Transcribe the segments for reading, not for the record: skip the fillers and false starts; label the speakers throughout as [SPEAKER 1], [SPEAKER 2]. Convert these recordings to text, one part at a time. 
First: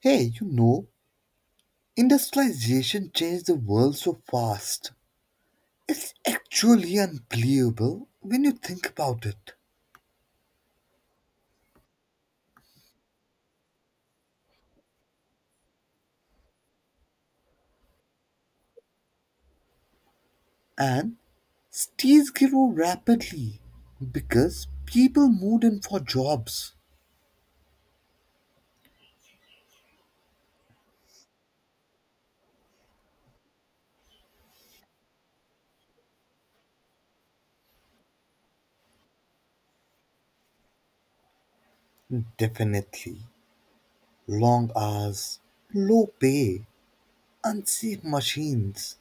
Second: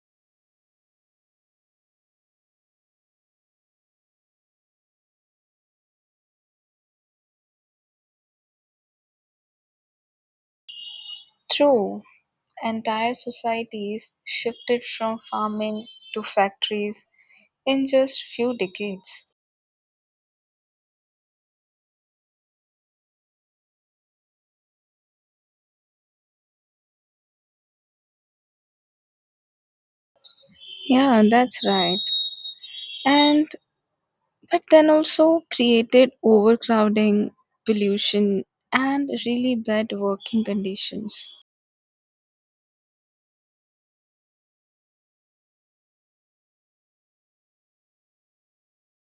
[SPEAKER 1] Hey, industrialization changed the world so fast. It's actually unbelievable when you think about it.
[SPEAKER 2] True, entire societies shifted from farming to factories in just few decades.
[SPEAKER 1] And cities grew rapidly because people moved in for jobs.
[SPEAKER 2] Yeah, that's right. And but then also created overcrowding, pollution, and really bad working conditions.
[SPEAKER 1] Definitely. Long hours, low pay, unsafe machines.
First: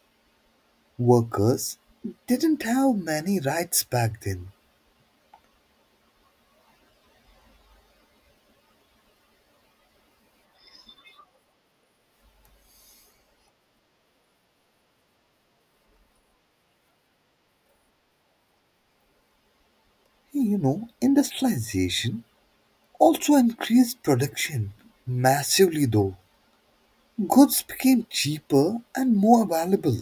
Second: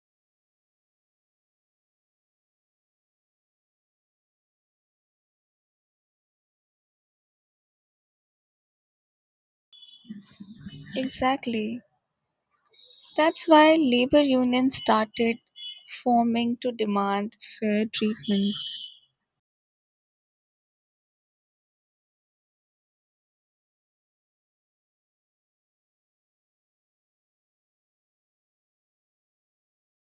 [SPEAKER 1] Workers didn't have many rights back then.
[SPEAKER 2] Exactly. That's why labor unions started forming to demand fair treatment.
[SPEAKER 1] Hey, industrialization also increased production massively, though. Goods became cheaper and more valuable.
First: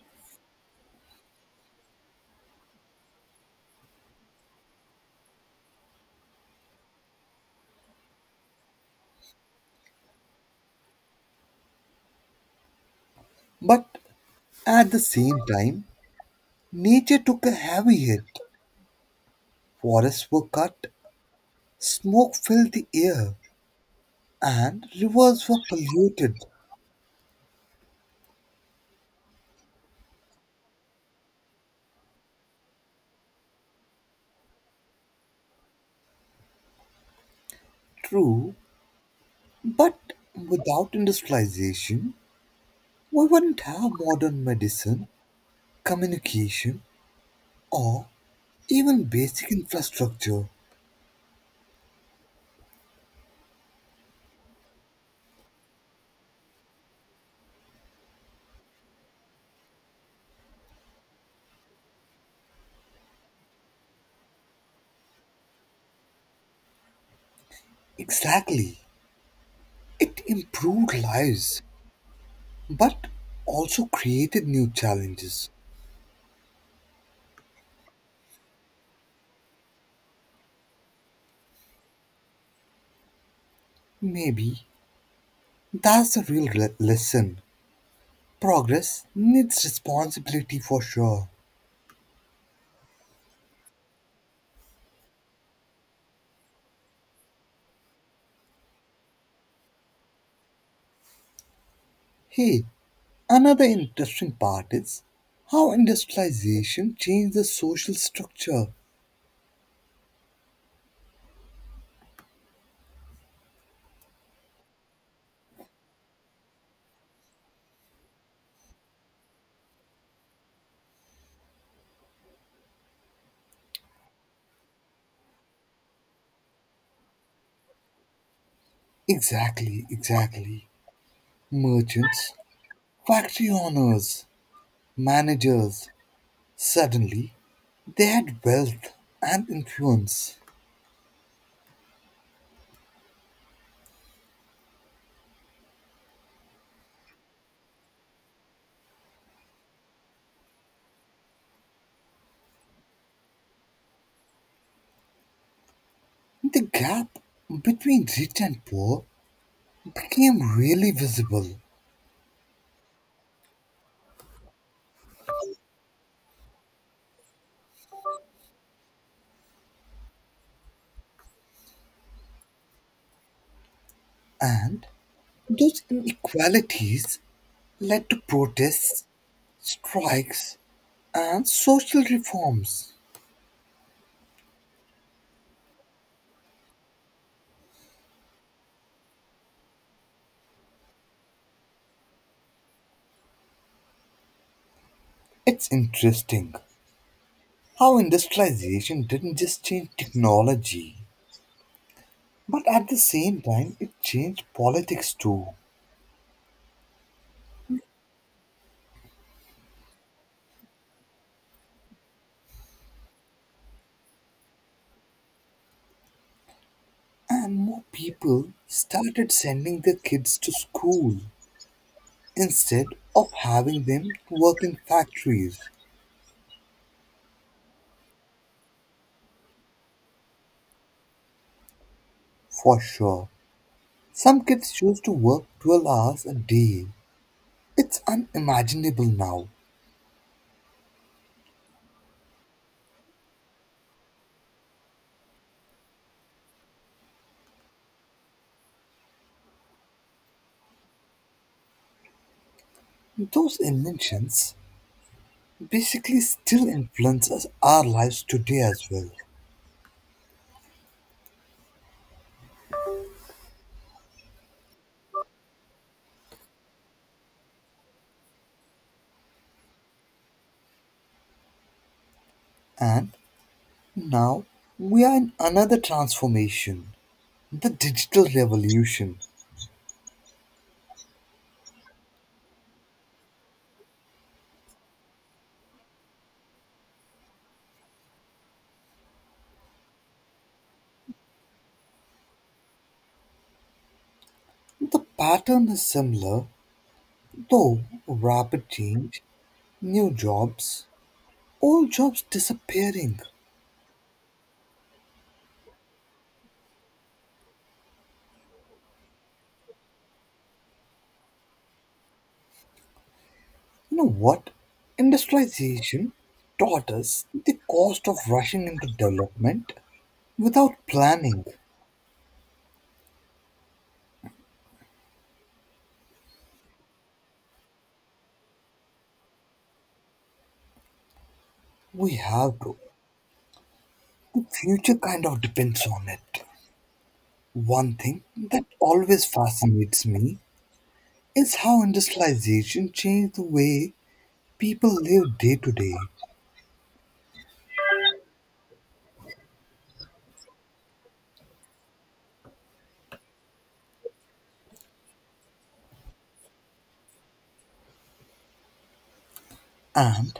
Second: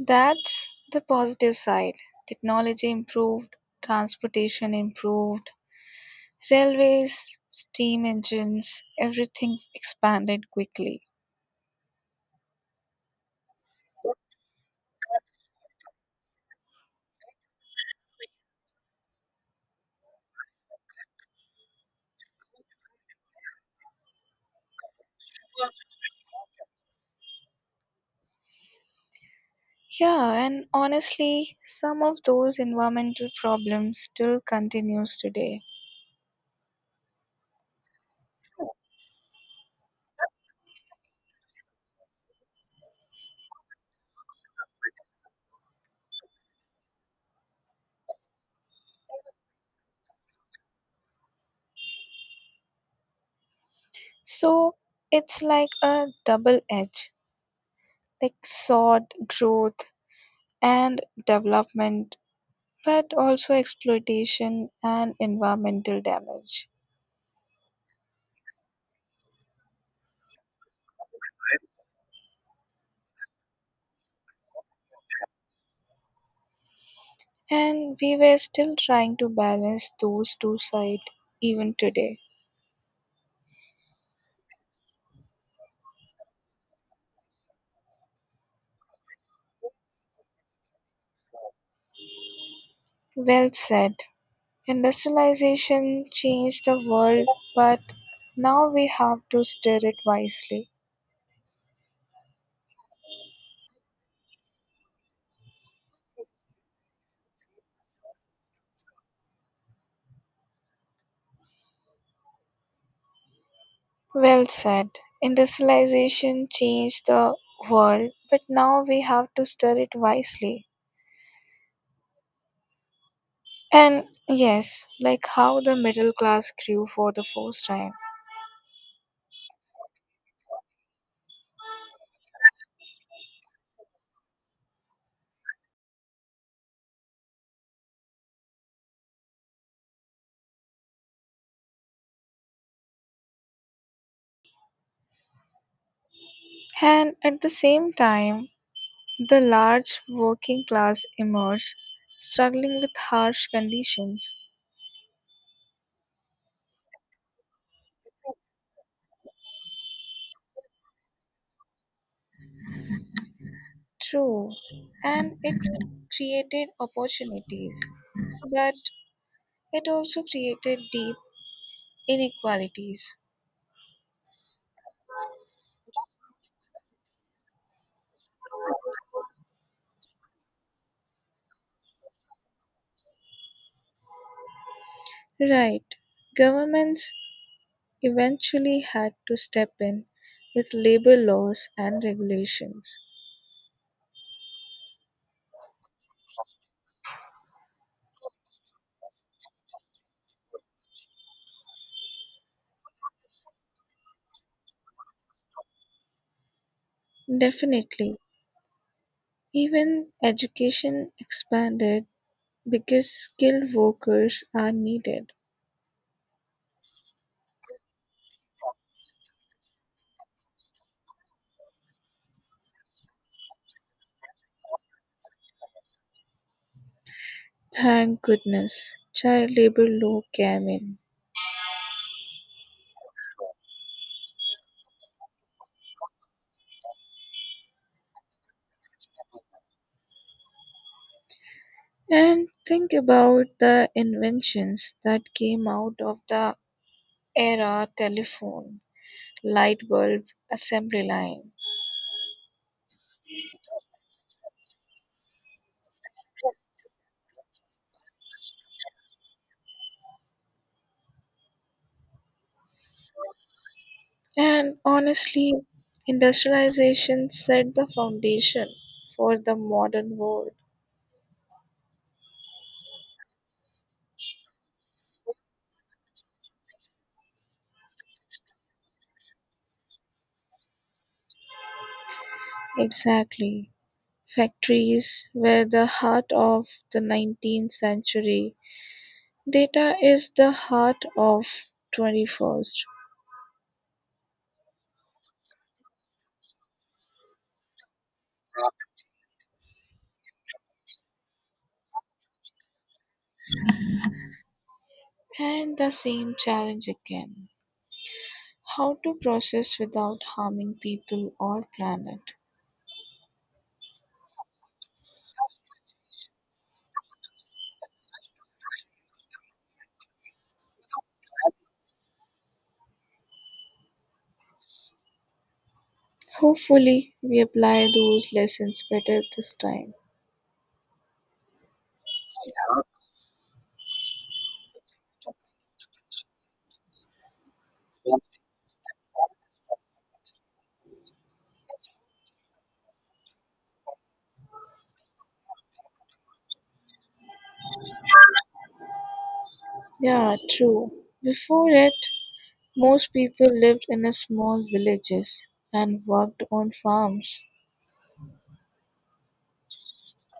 [SPEAKER 2] That's the positive side. Technology improved, transportation improved, railways, steam engines, everything expanded quickly.
[SPEAKER 1] But at the same time, nature took a heavy hit. Forests were cut, smoke filled the air, and rivers were polluted.
[SPEAKER 2] Yeah, and honestly, some of those environmental problems still continues today.
[SPEAKER 1] True, but without industrialization, we wouldn't have modern medicine, communication, or even basic infrastructure.
[SPEAKER 2] So it's like a double edge, like sword, growth and development, but also exploitation and environmental damage.
[SPEAKER 1] Exactly. It improved lives, but also created new challenges.
[SPEAKER 2] And we were still trying to balance those two sides even today.
[SPEAKER 1] Maybe that's a real lesson. Progress needs responsibility for sure.
[SPEAKER 2] Well said. Industrialization changed the world, but now we have to steer it wisely.
[SPEAKER 1] Hey, another interesting part is how industrialization changed the social structure.
[SPEAKER 2] Well said. Industrialization changed the world, but now we have to steer it wisely. And yes, like how the middle class grew for the first time.
[SPEAKER 1] Exactly, exactly. Merchants, factory owners, managers, suddenly they had wealth and influence.
[SPEAKER 2] And at the same time, the large working class emerged, struggling with harsh conditions.
[SPEAKER 1] The gap between rich and poor became really visible,
[SPEAKER 2] True, and it created opportunities, but it also created deep inequalities.
[SPEAKER 1] and those inequalities led to protests, strikes, and social reforms.
[SPEAKER 2] Right, governments eventually had to step in with labor laws and regulations.
[SPEAKER 1] It's interesting how industrialization didn't just change technology, but at the same time, it changed politics too.
[SPEAKER 2] Definitely, even education expanded because skilled workers are needed.
[SPEAKER 1] And more people started sending their kids to school instead of having them work in factories,
[SPEAKER 2] Thank goodness, child labor law came in.
[SPEAKER 1] for sure. Some kids choose to work 12 hours a day. It's unimaginable now.
[SPEAKER 2] And think about the inventions that came out of the era, telephone, light bulb, assembly line.
[SPEAKER 1] Those inventions basically still influences our lives today as well.
[SPEAKER 2] And honestly, industrialization set the foundation for the modern world.
[SPEAKER 1] And now we are in another transformation, the digital revolution.
[SPEAKER 2] Exactly. Factories were the heart of the 19th century. Data is the heart of 21st.
[SPEAKER 1] The pattern is similar, though rapid change, new jobs, old jobs disappearing.
[SPEAKER 2] And the same challenge again, how to process without harming people or planet.
[SPEAKER 1] You know what? Industrialization taught us the cost of rushing into development without planning.
[SPEAKER 2] Hopefully, we apply those lessons better this time.
[SPEAKER 1] We have to. The future kind of depends on it. One thing that always fascinates me is how industrialization changed the way people live day to day.
[SPEAKER 2] Yeah, true. Before it, most people lived in a small villages and worked on farms.
[SPEAKER 1] And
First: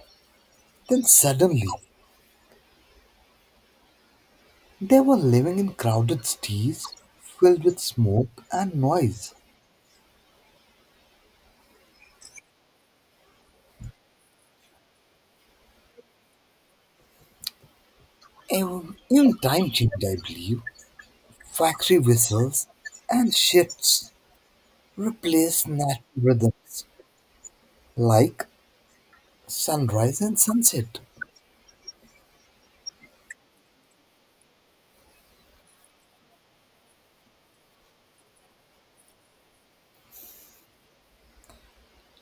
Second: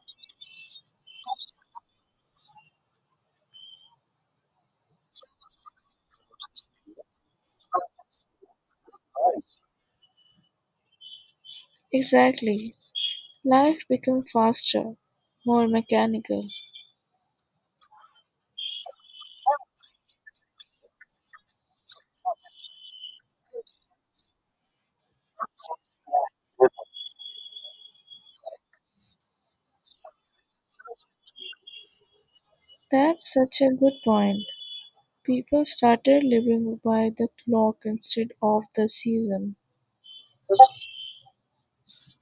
[SPEAKER 1] then suddenly, they were living in crowded cities filled with smoke and noise.
[SPEAKER 2] Exactly. Life became faster, more mechanical.
[SPEAKER 1] Even time changed, I believe. Factory whistles and shifts replaced natural rhythms like sunrise and sunset.
[SPEAKER 2] That's such a good point. People started living by the clock instead of the season.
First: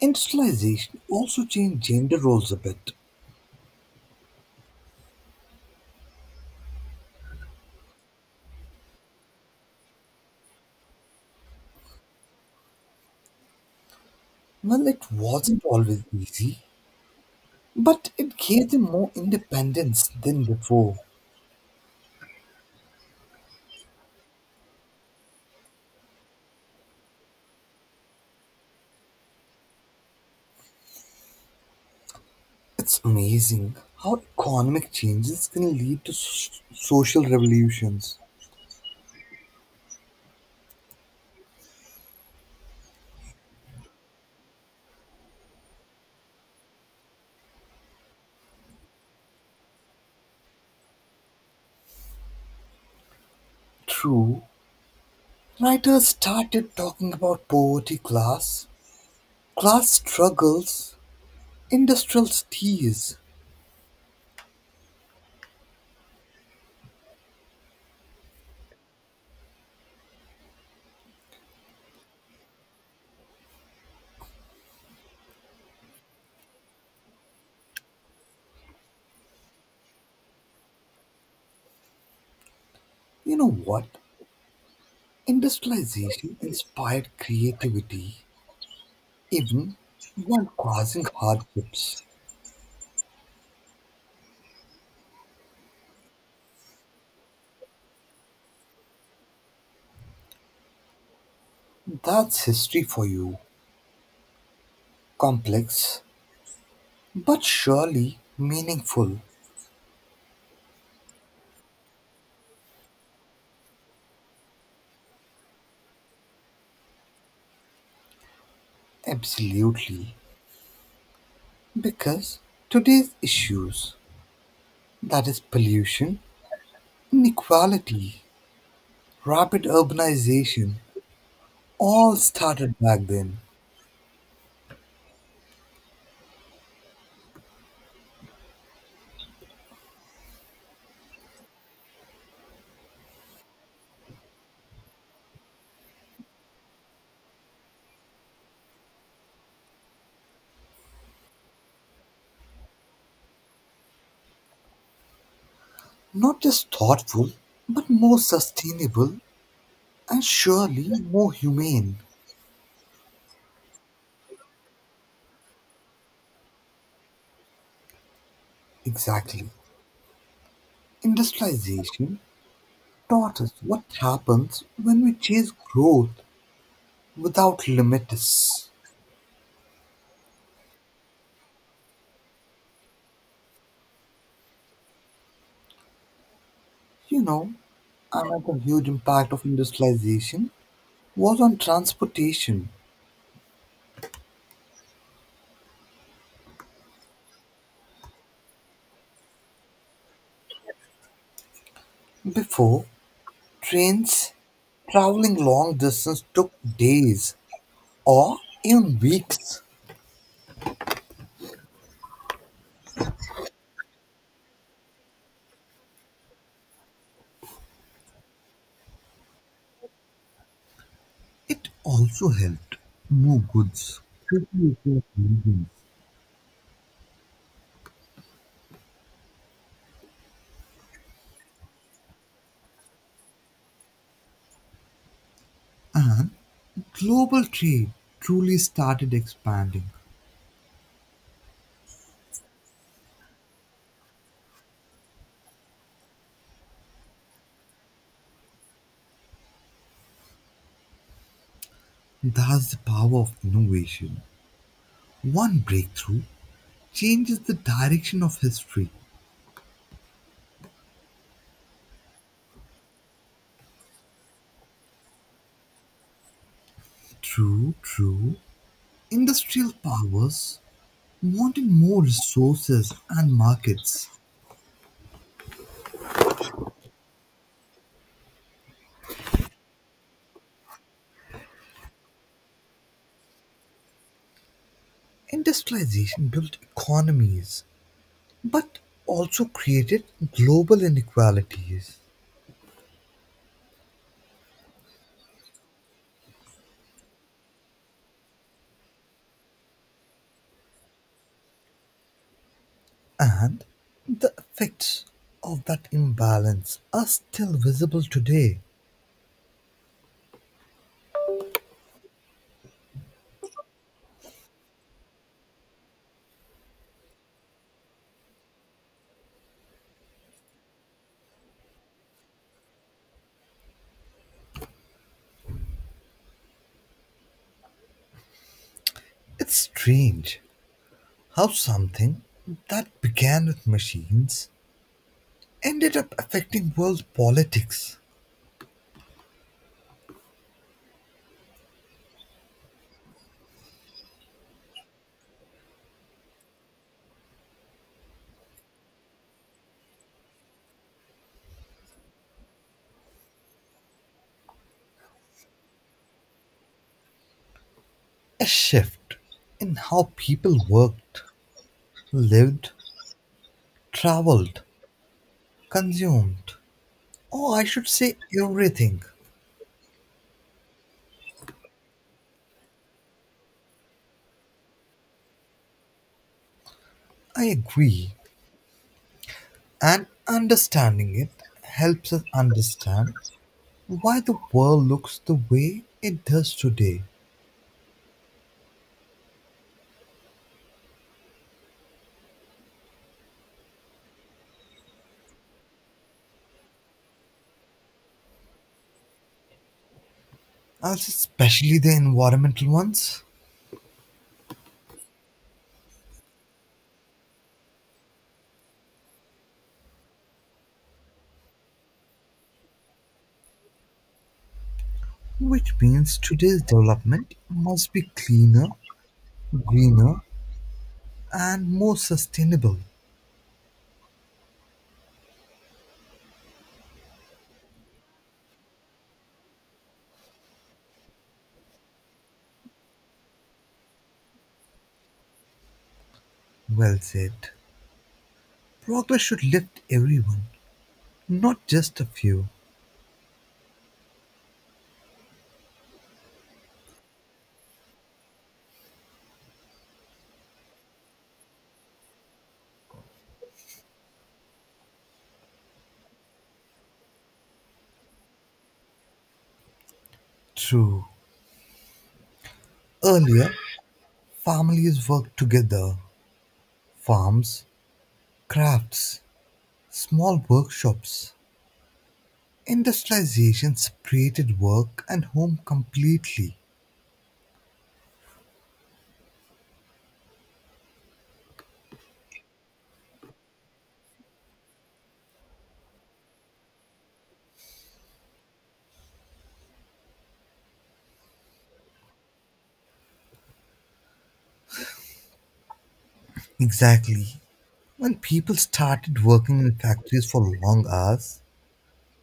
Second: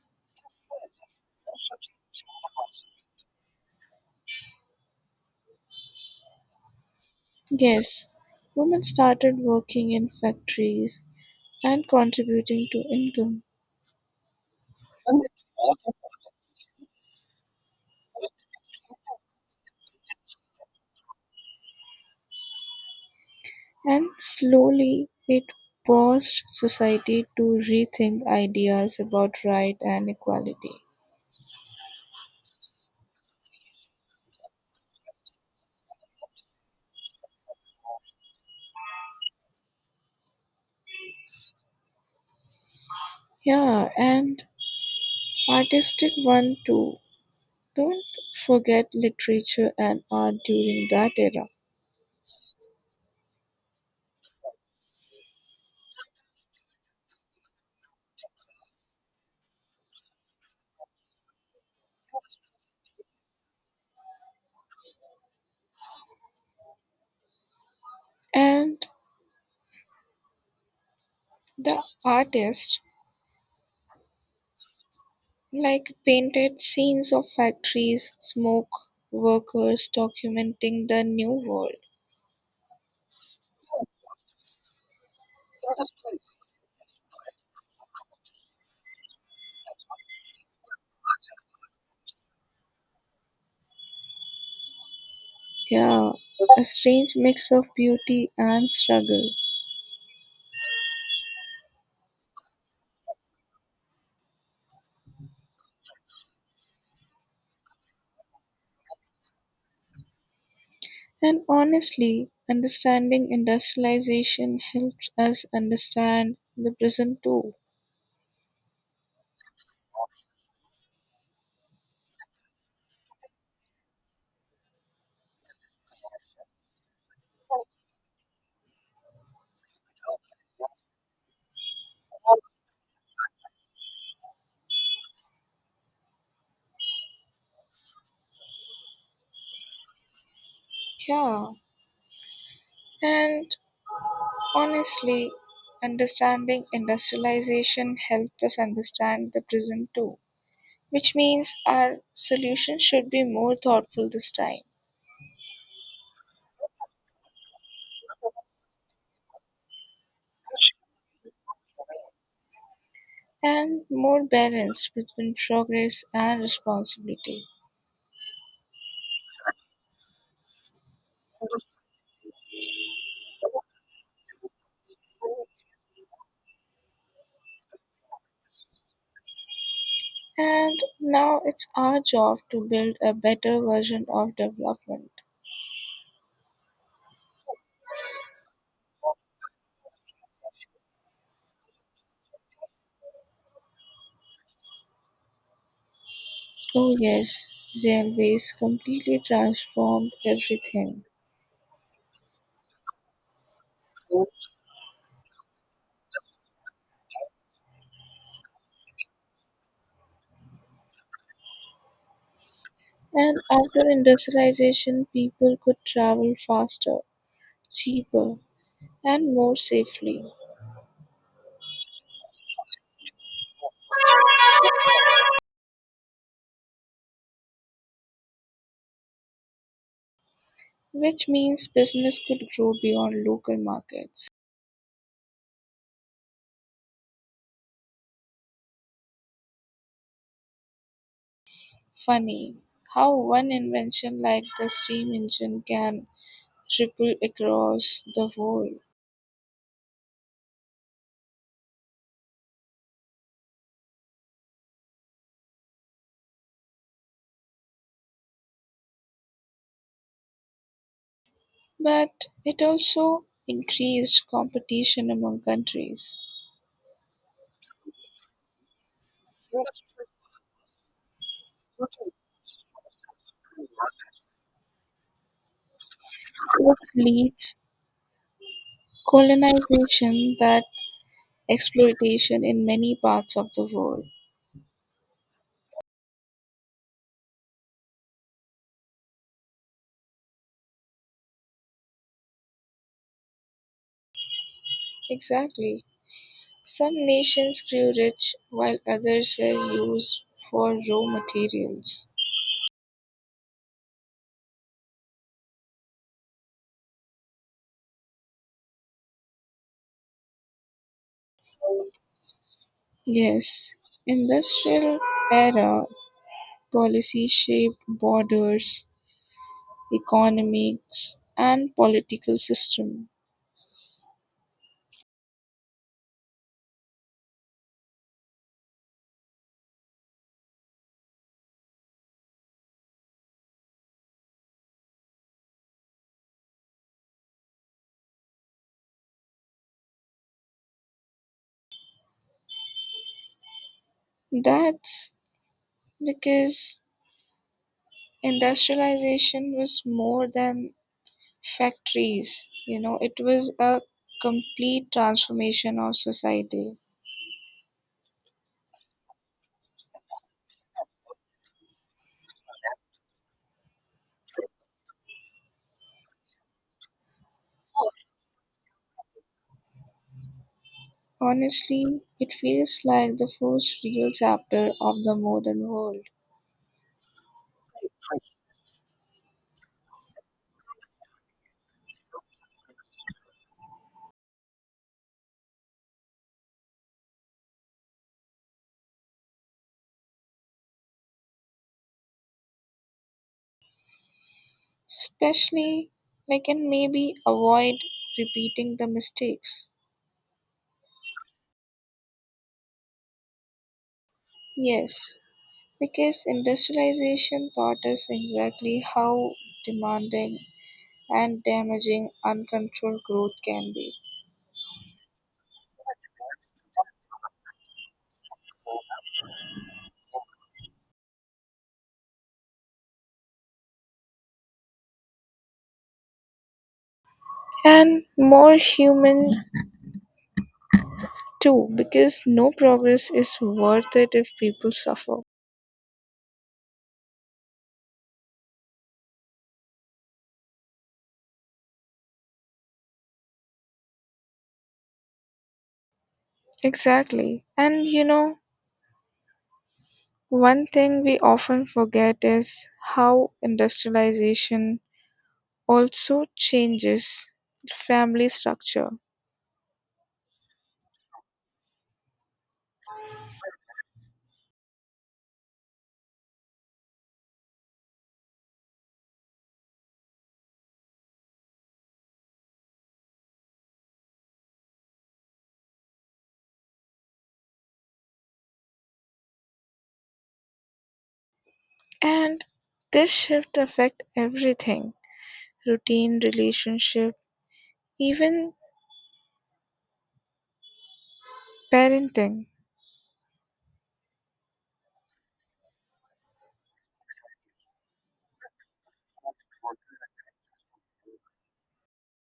[SPEAKER 1] Industrialization also changed gender roles a bit.
[SPEAKER 2] Yes, women started working in factories and contributing to income.
[SPEAKER 1] Well, it wasn't always easy, but it gave them more independence than before.
[SPEAKER 2] And slowly it forced society to rethink ideas about right and equality.
[SPEAKER 1] It's amazing how economic changes can lead to social revolutions.
[SPEAKER 2] Yeah, and artistic one too. Don't forget literature and art during that era.
[SPEAKER 1] True, writers started talking about poverty class, class struggles, industrial tears.
[SPEAKER 2] And the artist like painted scenes of factories, smoke, workers documenting the new world.
[SPEAKER 1] You know what? Industrialization inspired creativity, even while causing hardships.
[SPEAKER 2] Yeah, a strange mix of beauty and struggle.
[SPEAKER 1] That's history for you. Complex but surely meaningful,
[SPEAKER 2] And honestly, understanding industrialization helps us understand the present too.
[SPEAKER 1] absolutely. Because today's issues, that is, pollution, inequality, rapid urbanization all started back then.
[SPEAKER 2] Yeah. And honestly, understanding industrialization helps us understand the present too, which means our solution should be more thoughtful this time
[SPEAKER 1] Not just thoughtful, but more sustainable and surely more humane.
[SPEAKER 2] and more balanced between progress and responsibility.
[SPEAKER 1] Exactly. Industrialization taught us what happens when we chase growth without limits.
[SPEAKER 2] And now it's our job to build a better version of development.
[SPEAKER 1] You know, another huge impact of industrialization was on transportation.
[SPEAKER 2] Oh, yes, railways completely transformed everything.
[SPEAKER 1] Before, trains traveling long distance took days or even weeks.
[SPEAKER 2] And after industrialization, people could travel faster, cheaper, and more safely,
[SPEAKER 1] It also helped move goods quickly across regions.
[SPEAKER 2] which means business could grow beyond local markets.
[SPEAKER 1] Global trade truly started expanding.
[SPEAKER 2] Funny how one invention like the steam engine can ripple across the world,
[SPEAKER 1] That's the power of innovation. One breakthrough changes the direction of history.
[SPEAKER 2] but it also increased competition among countries,
[SPEAKER 1] True, true. Industrial powers wanted more resources and markets.
[SPEAKER 2] which leads colonization that exploitation in many parts of the world.
[SPEAKER 1] Industrialization built economies but also created global inequalities,
[SPEAKER 2] Exactly. Some nations grew rich while others were used for raw materials.
[SPEAKER 1] and the effects of that imbalance are still visible today.
[SPEAKER 2] Yes, industrial era policy shaped borders, economics, and political system.
[SPEAKER 1] It's strange how something that began with machines ended up affecting world politics.
[SPEAKER 2] That's because industrialization was more than factories, you know it was a complete transformation of society.
[SPEAKER 1] A shift in how people worked, lived, traveled, consumed, or I should say, everything.
[SPEAKER 2] Honestly, it feels like the first real chapter of the modern world.
[SPEAKER 1] I agree. And understanding it helps us understand why the world looks the way it does today,
[SPEAKER 2] Especially, we can maybe avoid repeating the mistakes.
[SPEAKER 1] as especially the environmental ones.
[SPEAKER 2] Yes, because industrialization taught us exactly how demanding and damaging uncontrolled growth can be.
[SPEAKER 1] Which means today's development must be cleaner, greener, and more sustainable.
[SPEAKER 2] And more human too, because no progress is worth it if people suffer.
[SPEAKER 1] Well said. Progress should lift everyone, not just a few.
[SPEAKER 2] Exactly. And you know, one thing we often forget is how industrialization also changes family structure.
[SPEAKER 1] True. Earlier, families worked together, farms, crafts, small workshops. Industrialization separated work and home completely.
[SPEAKER 2] And this shift affect everything, routine, relationship, even parenting,
[SPEAKER 1] Exactly. When people started working in factories for long hours,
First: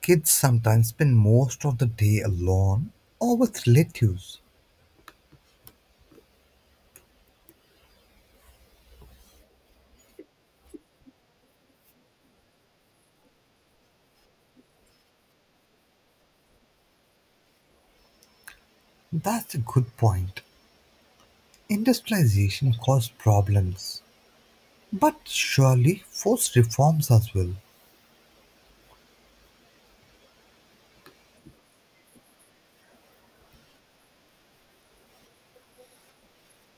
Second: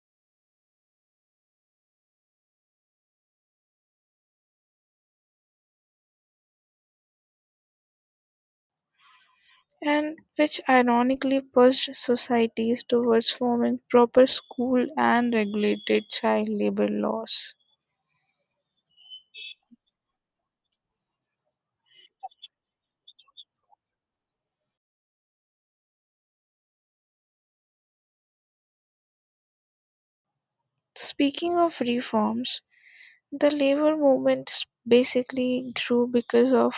[SPEAKER 1] kids sometimes spend most of the day alone or with relatives.
[SPEAKER 2] and which ironically pushed societies towards forming proper school and regulated child labor laws.
[SPEAKER 1] That's a good point. Industrialization caused problems, but surely forced reforms as well.
[SPEAKER 2] Speaking of reforms, the labor movement basically grew because of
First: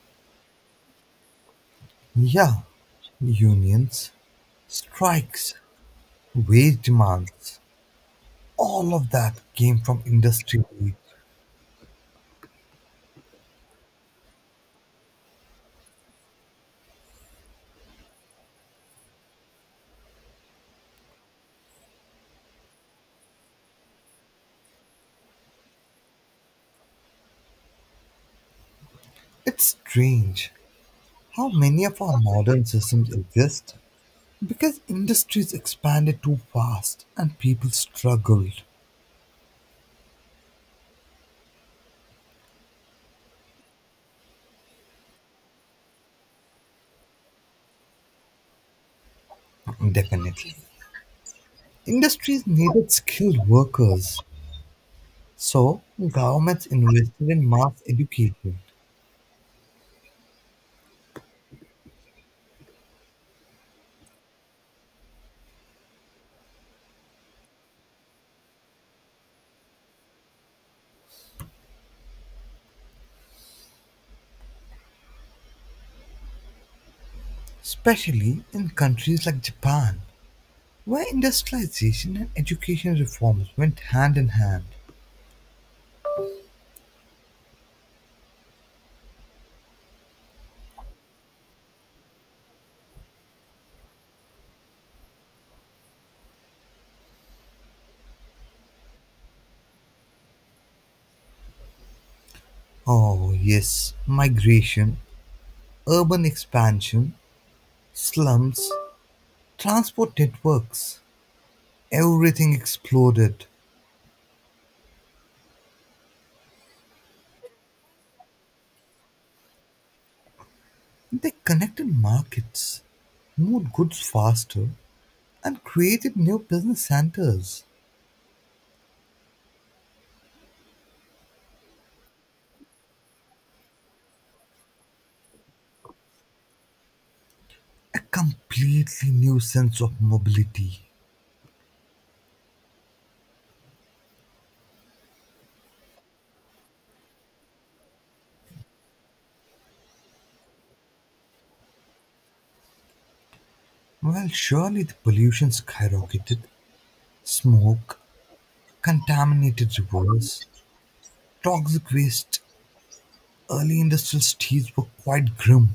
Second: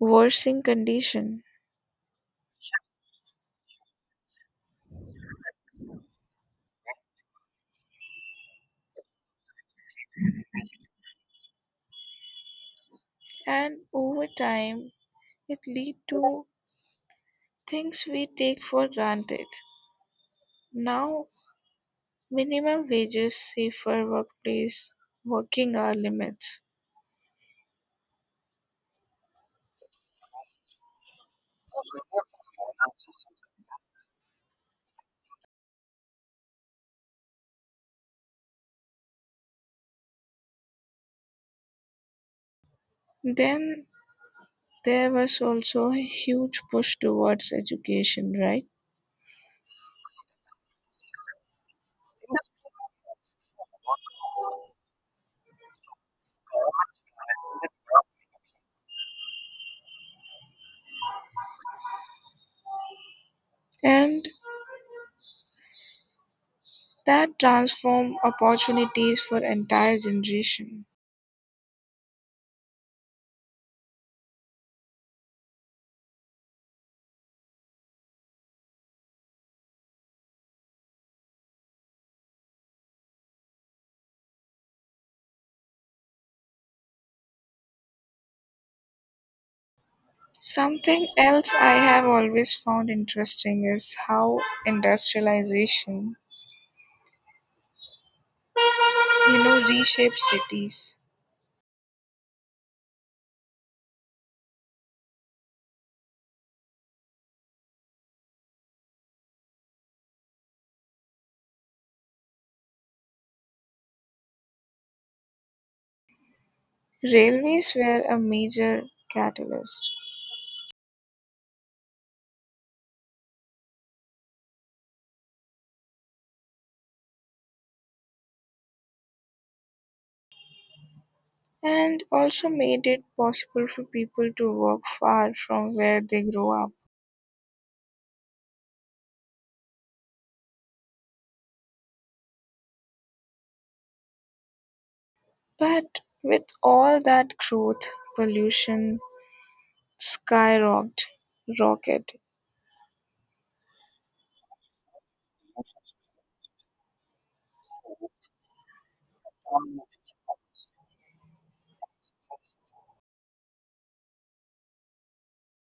[SPEAKER 2] worsening condition.
[SPEAKER 1] Yeah, unions, strikes, wage demands, all of that came from industry.
[SPEAKER 2] And over time it lead to things we take for granted now, minimum wages, safer workplace, working hour limits.
[SPEAKER 1] It's strange how many of our modern systems exist because industries expanded too fast and people struggled.
[SPEAKER 2] Then there was also a huge push towards education, right?
[SPEAKER 1] Definitely. Industries needed skilled workers, so governments invested in mass education,
[SPEAKER 2] And that transform opportunities for entire generation.
[SPEAKER 1] especially in countries like Japan, where industrialization and education reforms went hand in hand.
[SPEAKER 2] Something else I have always found interesting is how industrialization, you know, reshapes cities.
[SPEAKER 1] Oh, yes, migration, urban expansion, slums, transport networks, everything exploded.
[SPEAKER 2] Railways were a major catalyst
[SPEAKER 1] They connected markets, moved goods faster, and created new business centers.
[SPEAKER 2] and also made it possible for people to work far from where they grow up.
[SPEAKER 1] A completely new sense of mobility.
[SPEAKER 2] But with all that growth, pollution skyrocketed, rocketed,
[SPEAKER 1] Well, surely the pollution skyrocketed. Smoke, contaminated rivers, toxic waste. Early industrial cities were quite grim.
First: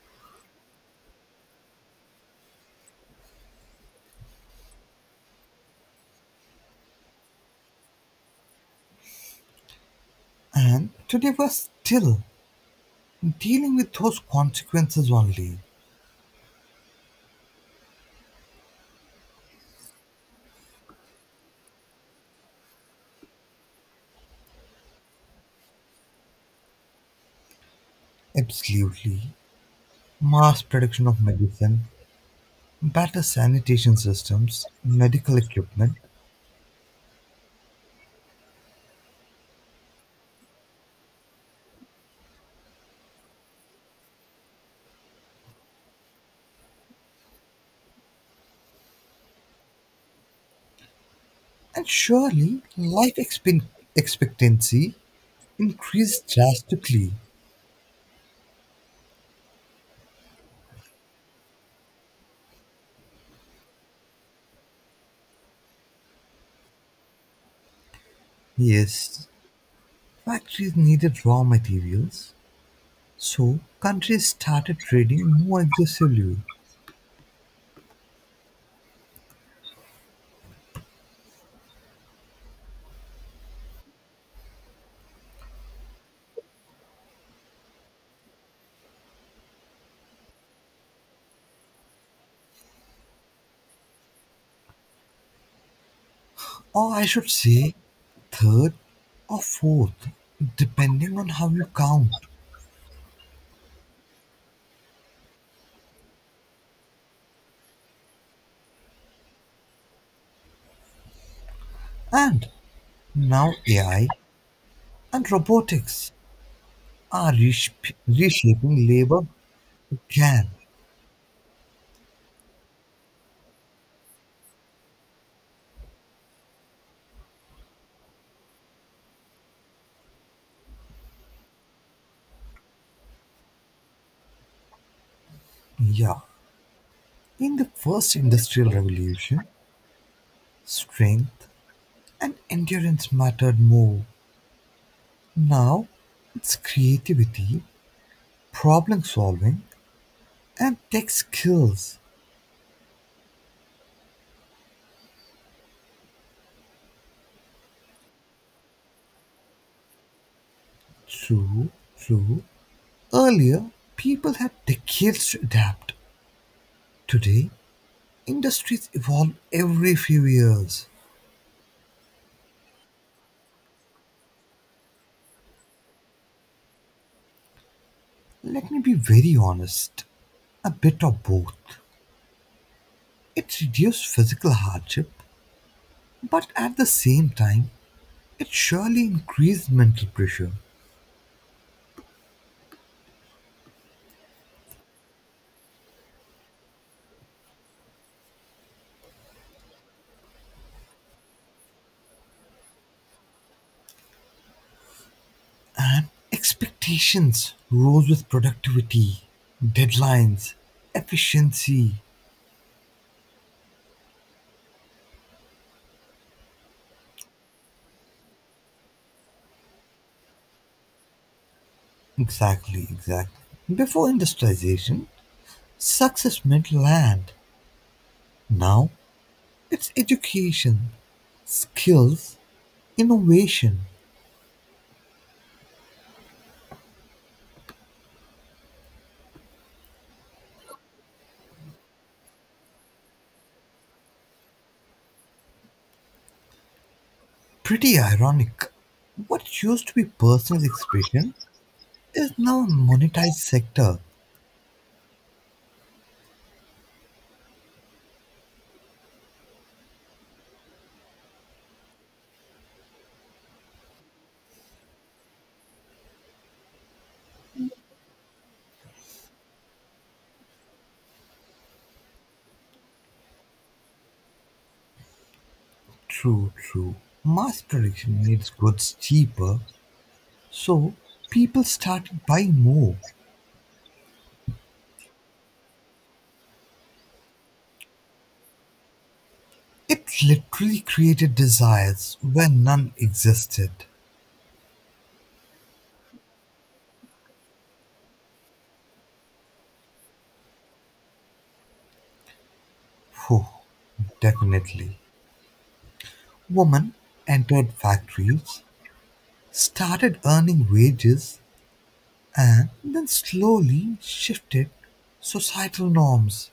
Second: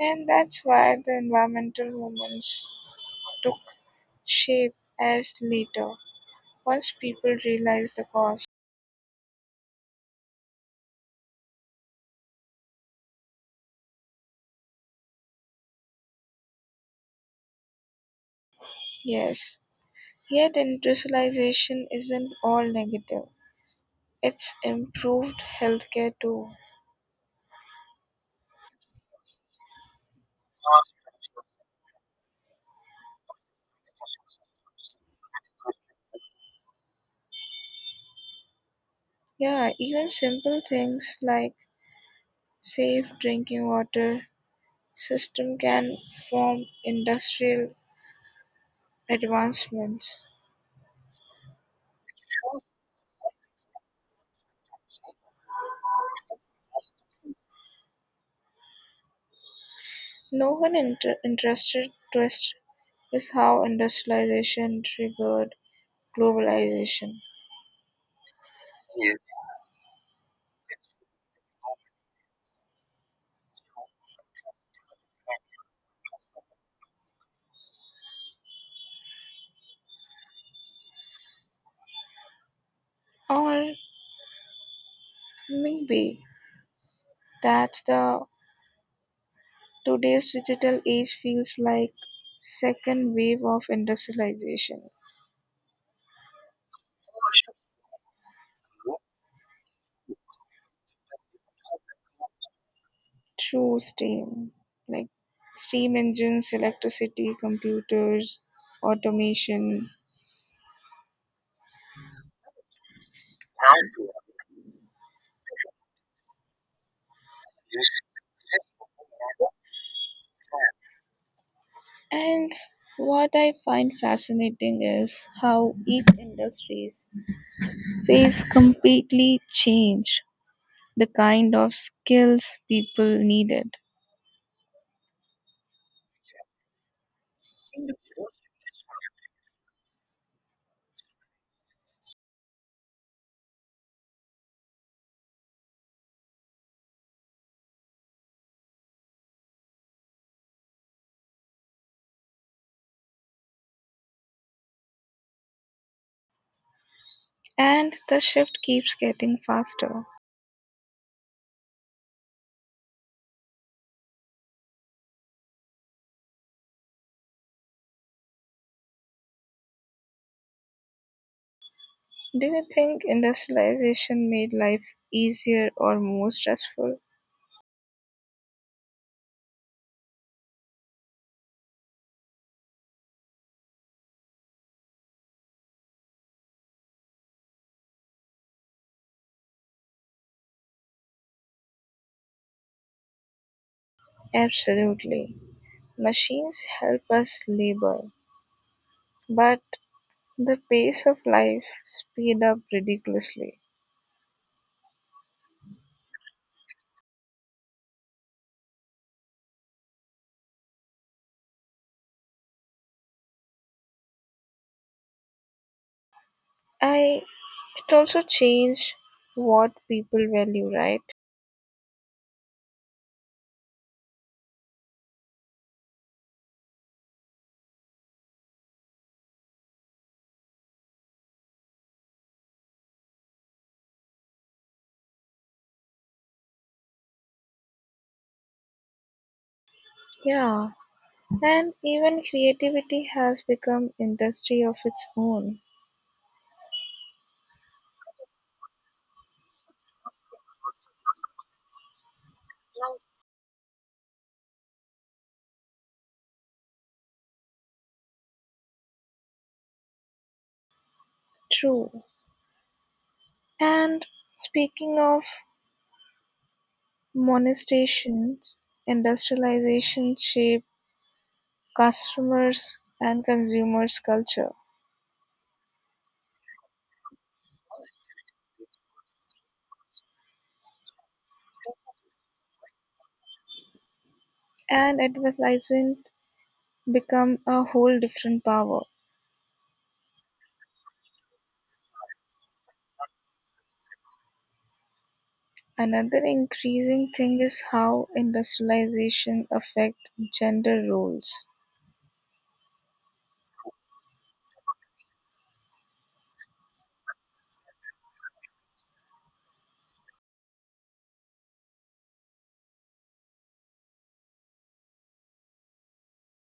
[SPEAKER 2] and that's why the environmental movements took shape as later once people realized the cost.
[SPEAKER 1] And today we're still dealing with those consequences only.
[SPEAKER 2] Yes, yet industrialization isn't all negative. It's improved healthcare too.
[SPEAKER 1] Absolutely. Mass production of medicine, better sanitation systems, medical equipment,
[SPEAKER 2] Yeah, even simple things like safe drinking water system can form industrial advancements.
[SPEAKER 1] and surely life expectancy increased drastically.
[SPEAKER 2] No interested twist is how industrialization triggered globalization.
[SPEAKER 1] Yes, factories needed raw materials, so countries started trading more aggressively,
[SPEAKER 2] Or maybe that's the today's digital age feels like second wave of industrialization.
[SPEAKER 1] or I should say, third or fourth, depending on how you count.
[SPEAKER 2] True steam, like steam engines, electricity, computers, automation.
[SPEAKER 1] And now AI and robotics are reshaping labor again.
[SPEAKER 2] And what I find fascinating is how each industries face completely change the kind of skills people needed.
[SPEAKER 1] Yeah, in the first industrial revolution, strength and endurance mattered more. Now, it's creativity, problem solving, and tech skills.
[SPEAKER 2] And the shift keeps getting faster.
[SPEAKER 1] True, true. Earlier, people had decades to adapt. Today, industries evolve every few years.
[SPEAKER 2] Do you think industrialization made life easier or more stressful?
[SPEAKER 1] Let me be very honest, a bit of both. It reduced physical hardship, but at the same time, it surely increased mental pressure.
[SPEAKER 2] Absolutely. Machines help us labor, but the pace of life speed up ridiculously.
[SPEAKER 1] And expectations rose with productivity, deadlines, efficiency.
[SPEAKER 2] I it also changed what people value, right?
[SPEAKER 1] Exactly, exactly. Before industrialization, success meant land. Now it's education, skills, innovation.
[SPEAKER 2] Yeah, and even creativity has become industry of its own.
[SPEAKER 1] Pretty ironic. What used to be personal expression is now a monetized sector.
[SPEAKER 2] True. And speaking of monetizations, industrialization shaped customers and consumers culture,
[SPEAKER 1] True, true. Mass production made goods cheaper, so people started buying more.
[SPEAKER 2] and advertising become a whole different power.
[SPEAKER 1] It literally created desires where none existed.
[SPEAKER 2] Another increasing thing is how industrialization affect gender roles.
[SPEAKER 1] Phew, definitely. Women entered factories, started earning wages, and then slowly shifted societal norms.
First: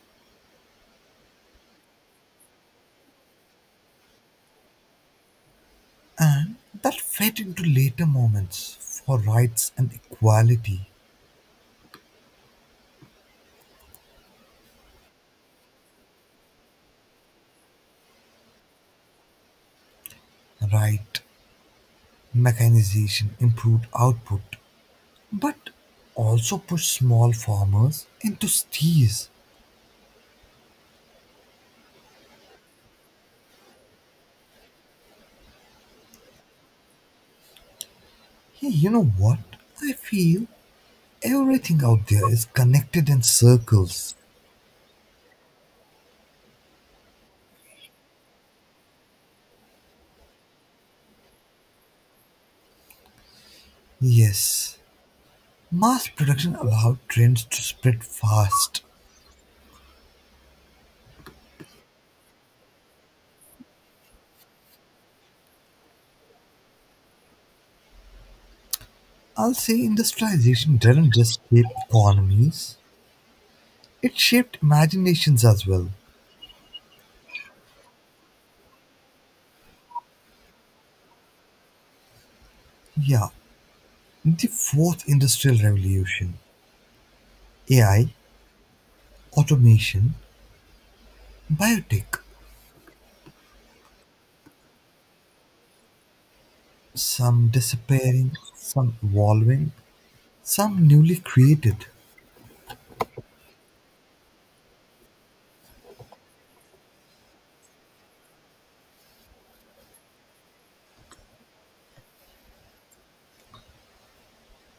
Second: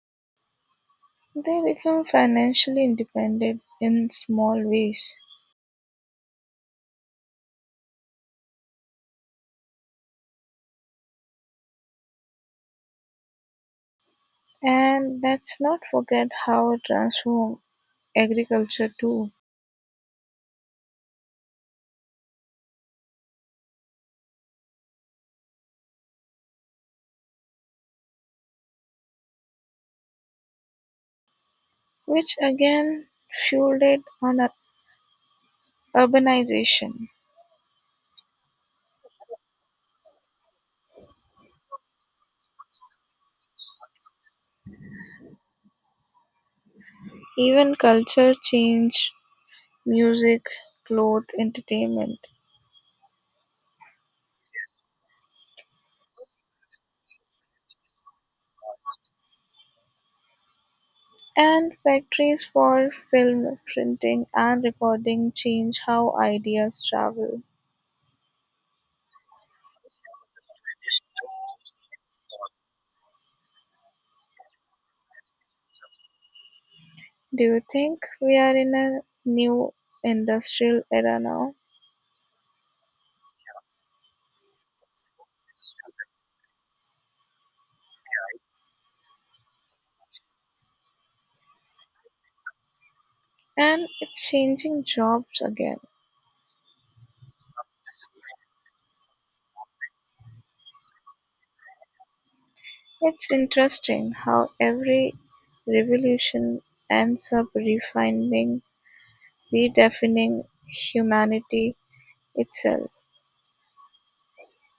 [SPEAKER 2] They become financially independent in small ways.
[SPEAKER 1] And that fed into later moments for rights and equality.
[SPEAKER 2] And let's not forget how it transformed agriculture too,
[SPEAKER 1] Right, mechanization improved output, but also pushed small farmers into steers.
[SPEAKER 2] which again fueled it on urbanization.
[SPEAKER 1] Hey, you know what? I feel everything out there is connected in circles.
[SPEAKER 2] Even culture changed, music, clothes, entertainment.
[SPEAKER 1] Yes, mass production allowed trends to spread fast.
[SPEAKER 2] And factories for film, printing, and recording change how ideas travel.
[SPEAKER 1] I'll say industrialization didn't just shape economies, it shaped imaginations as well.
[SPEAKER 2] Do you think we are in a new industrial era now?
[SPEAKER 1] Yeah, the fourth industrial revolution, AI, automation, biotech,
[SPEAKER 2] And it's changing jobs again.
[SPEAKER 1] some disappearing, some evolving, some newly created.
[SPEAKER 2] It's interesting how every revolution ends up refining, redefining humanity itself.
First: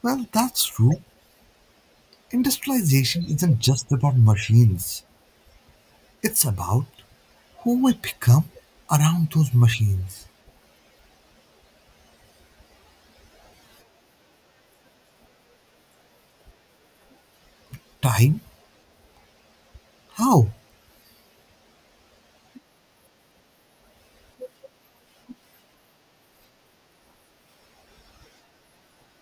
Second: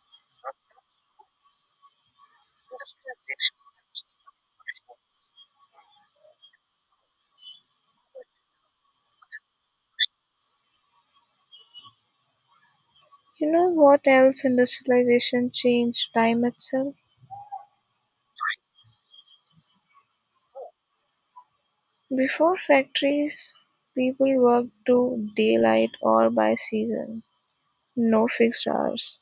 [SPEAKER 1] Well, that's true. Industrialization isn't just about machines, it's about who we become around those machines.
[SPEAKER 2] You know what else industrialization changed? Time itself?
[SPEAKER 1] Time? How?
[SPEAKER 2] Before factories, people worked to daylight or by season, no fixed hours.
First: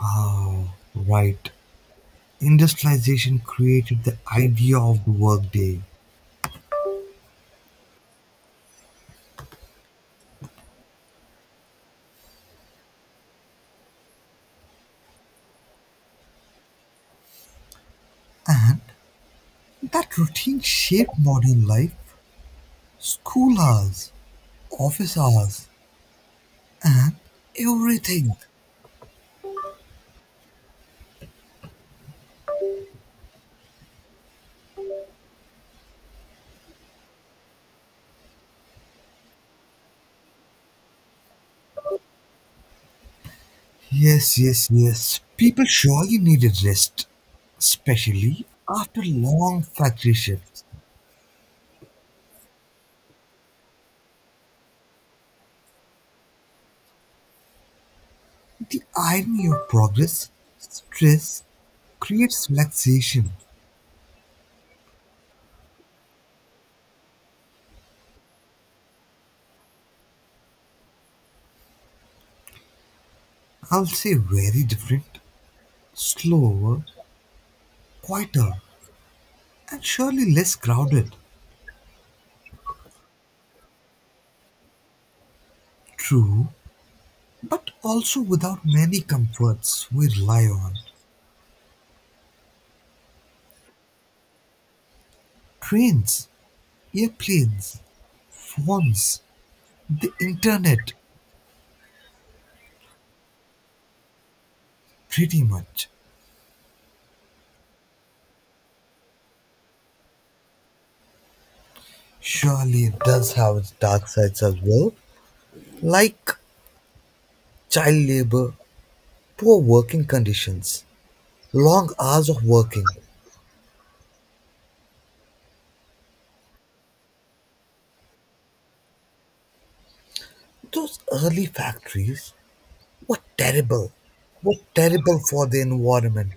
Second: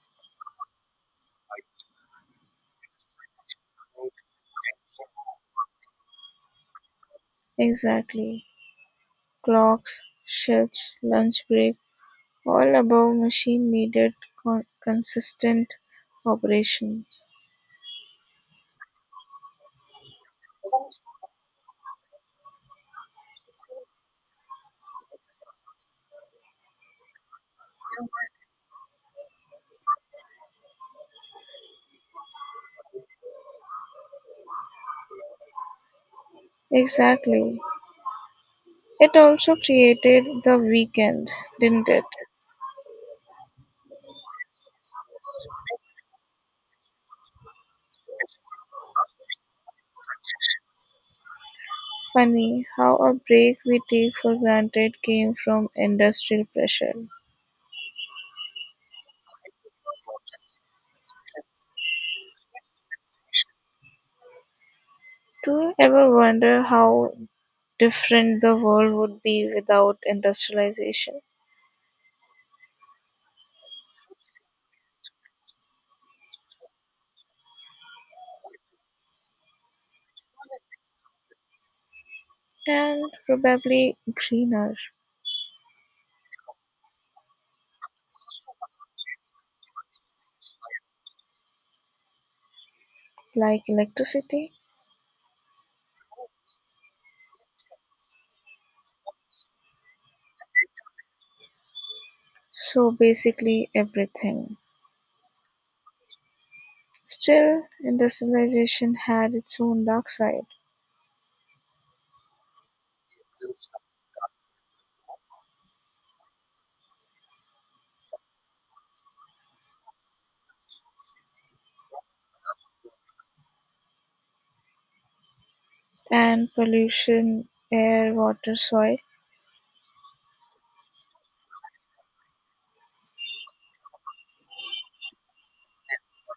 [SPEAKER 1] Ah, right. Industrialization created the idea of the workday.
[SPEAKER 2] Exactly. Clocks, shifts, lunch break, all above machine needed consistent operations.
[SPEAKER 1] That routine shaped modern life, school hours, office hours, everything.
[SPEAKER 2] Exactly. It also created the weekend, didn't it?
[SPEAKER 1] Yes, yes, yes. People surely needed rest, especially after long factory shifts.
[SPEAKER 2] Funny how a break we take for granted came from industrial pressure.
[SPEAKER 1] The irony of progress, stress creates relaxation.
[SPEAKER 2] Do you ever wonder how different the world would be without industrialization?
[SPEAKER 1] I'll say very different, slower, quieter, and surely less crowded.
[SPEAKER 2] And probably greener,
[SPEAKER 1] True, but also without many comforts we rely on.
[SPEAKER 2] like electricity.
[SPEAKER 1] Trains, airplanes, phones, the internet,
[SPEAKER 2] So basically, everything.
[SPEAKER 1] pretty much.
[SPEAKER 2] Still, industrialization had its own dark side,
[SPEAKER 1] Surely it does have its dark sides as well, like child labor, poor working conditions, long hours of working.
[SPEAKER 2] and pollution, air, water, soil
[SPEAKER 1] Those early factories were terrible, were terrible for the environment.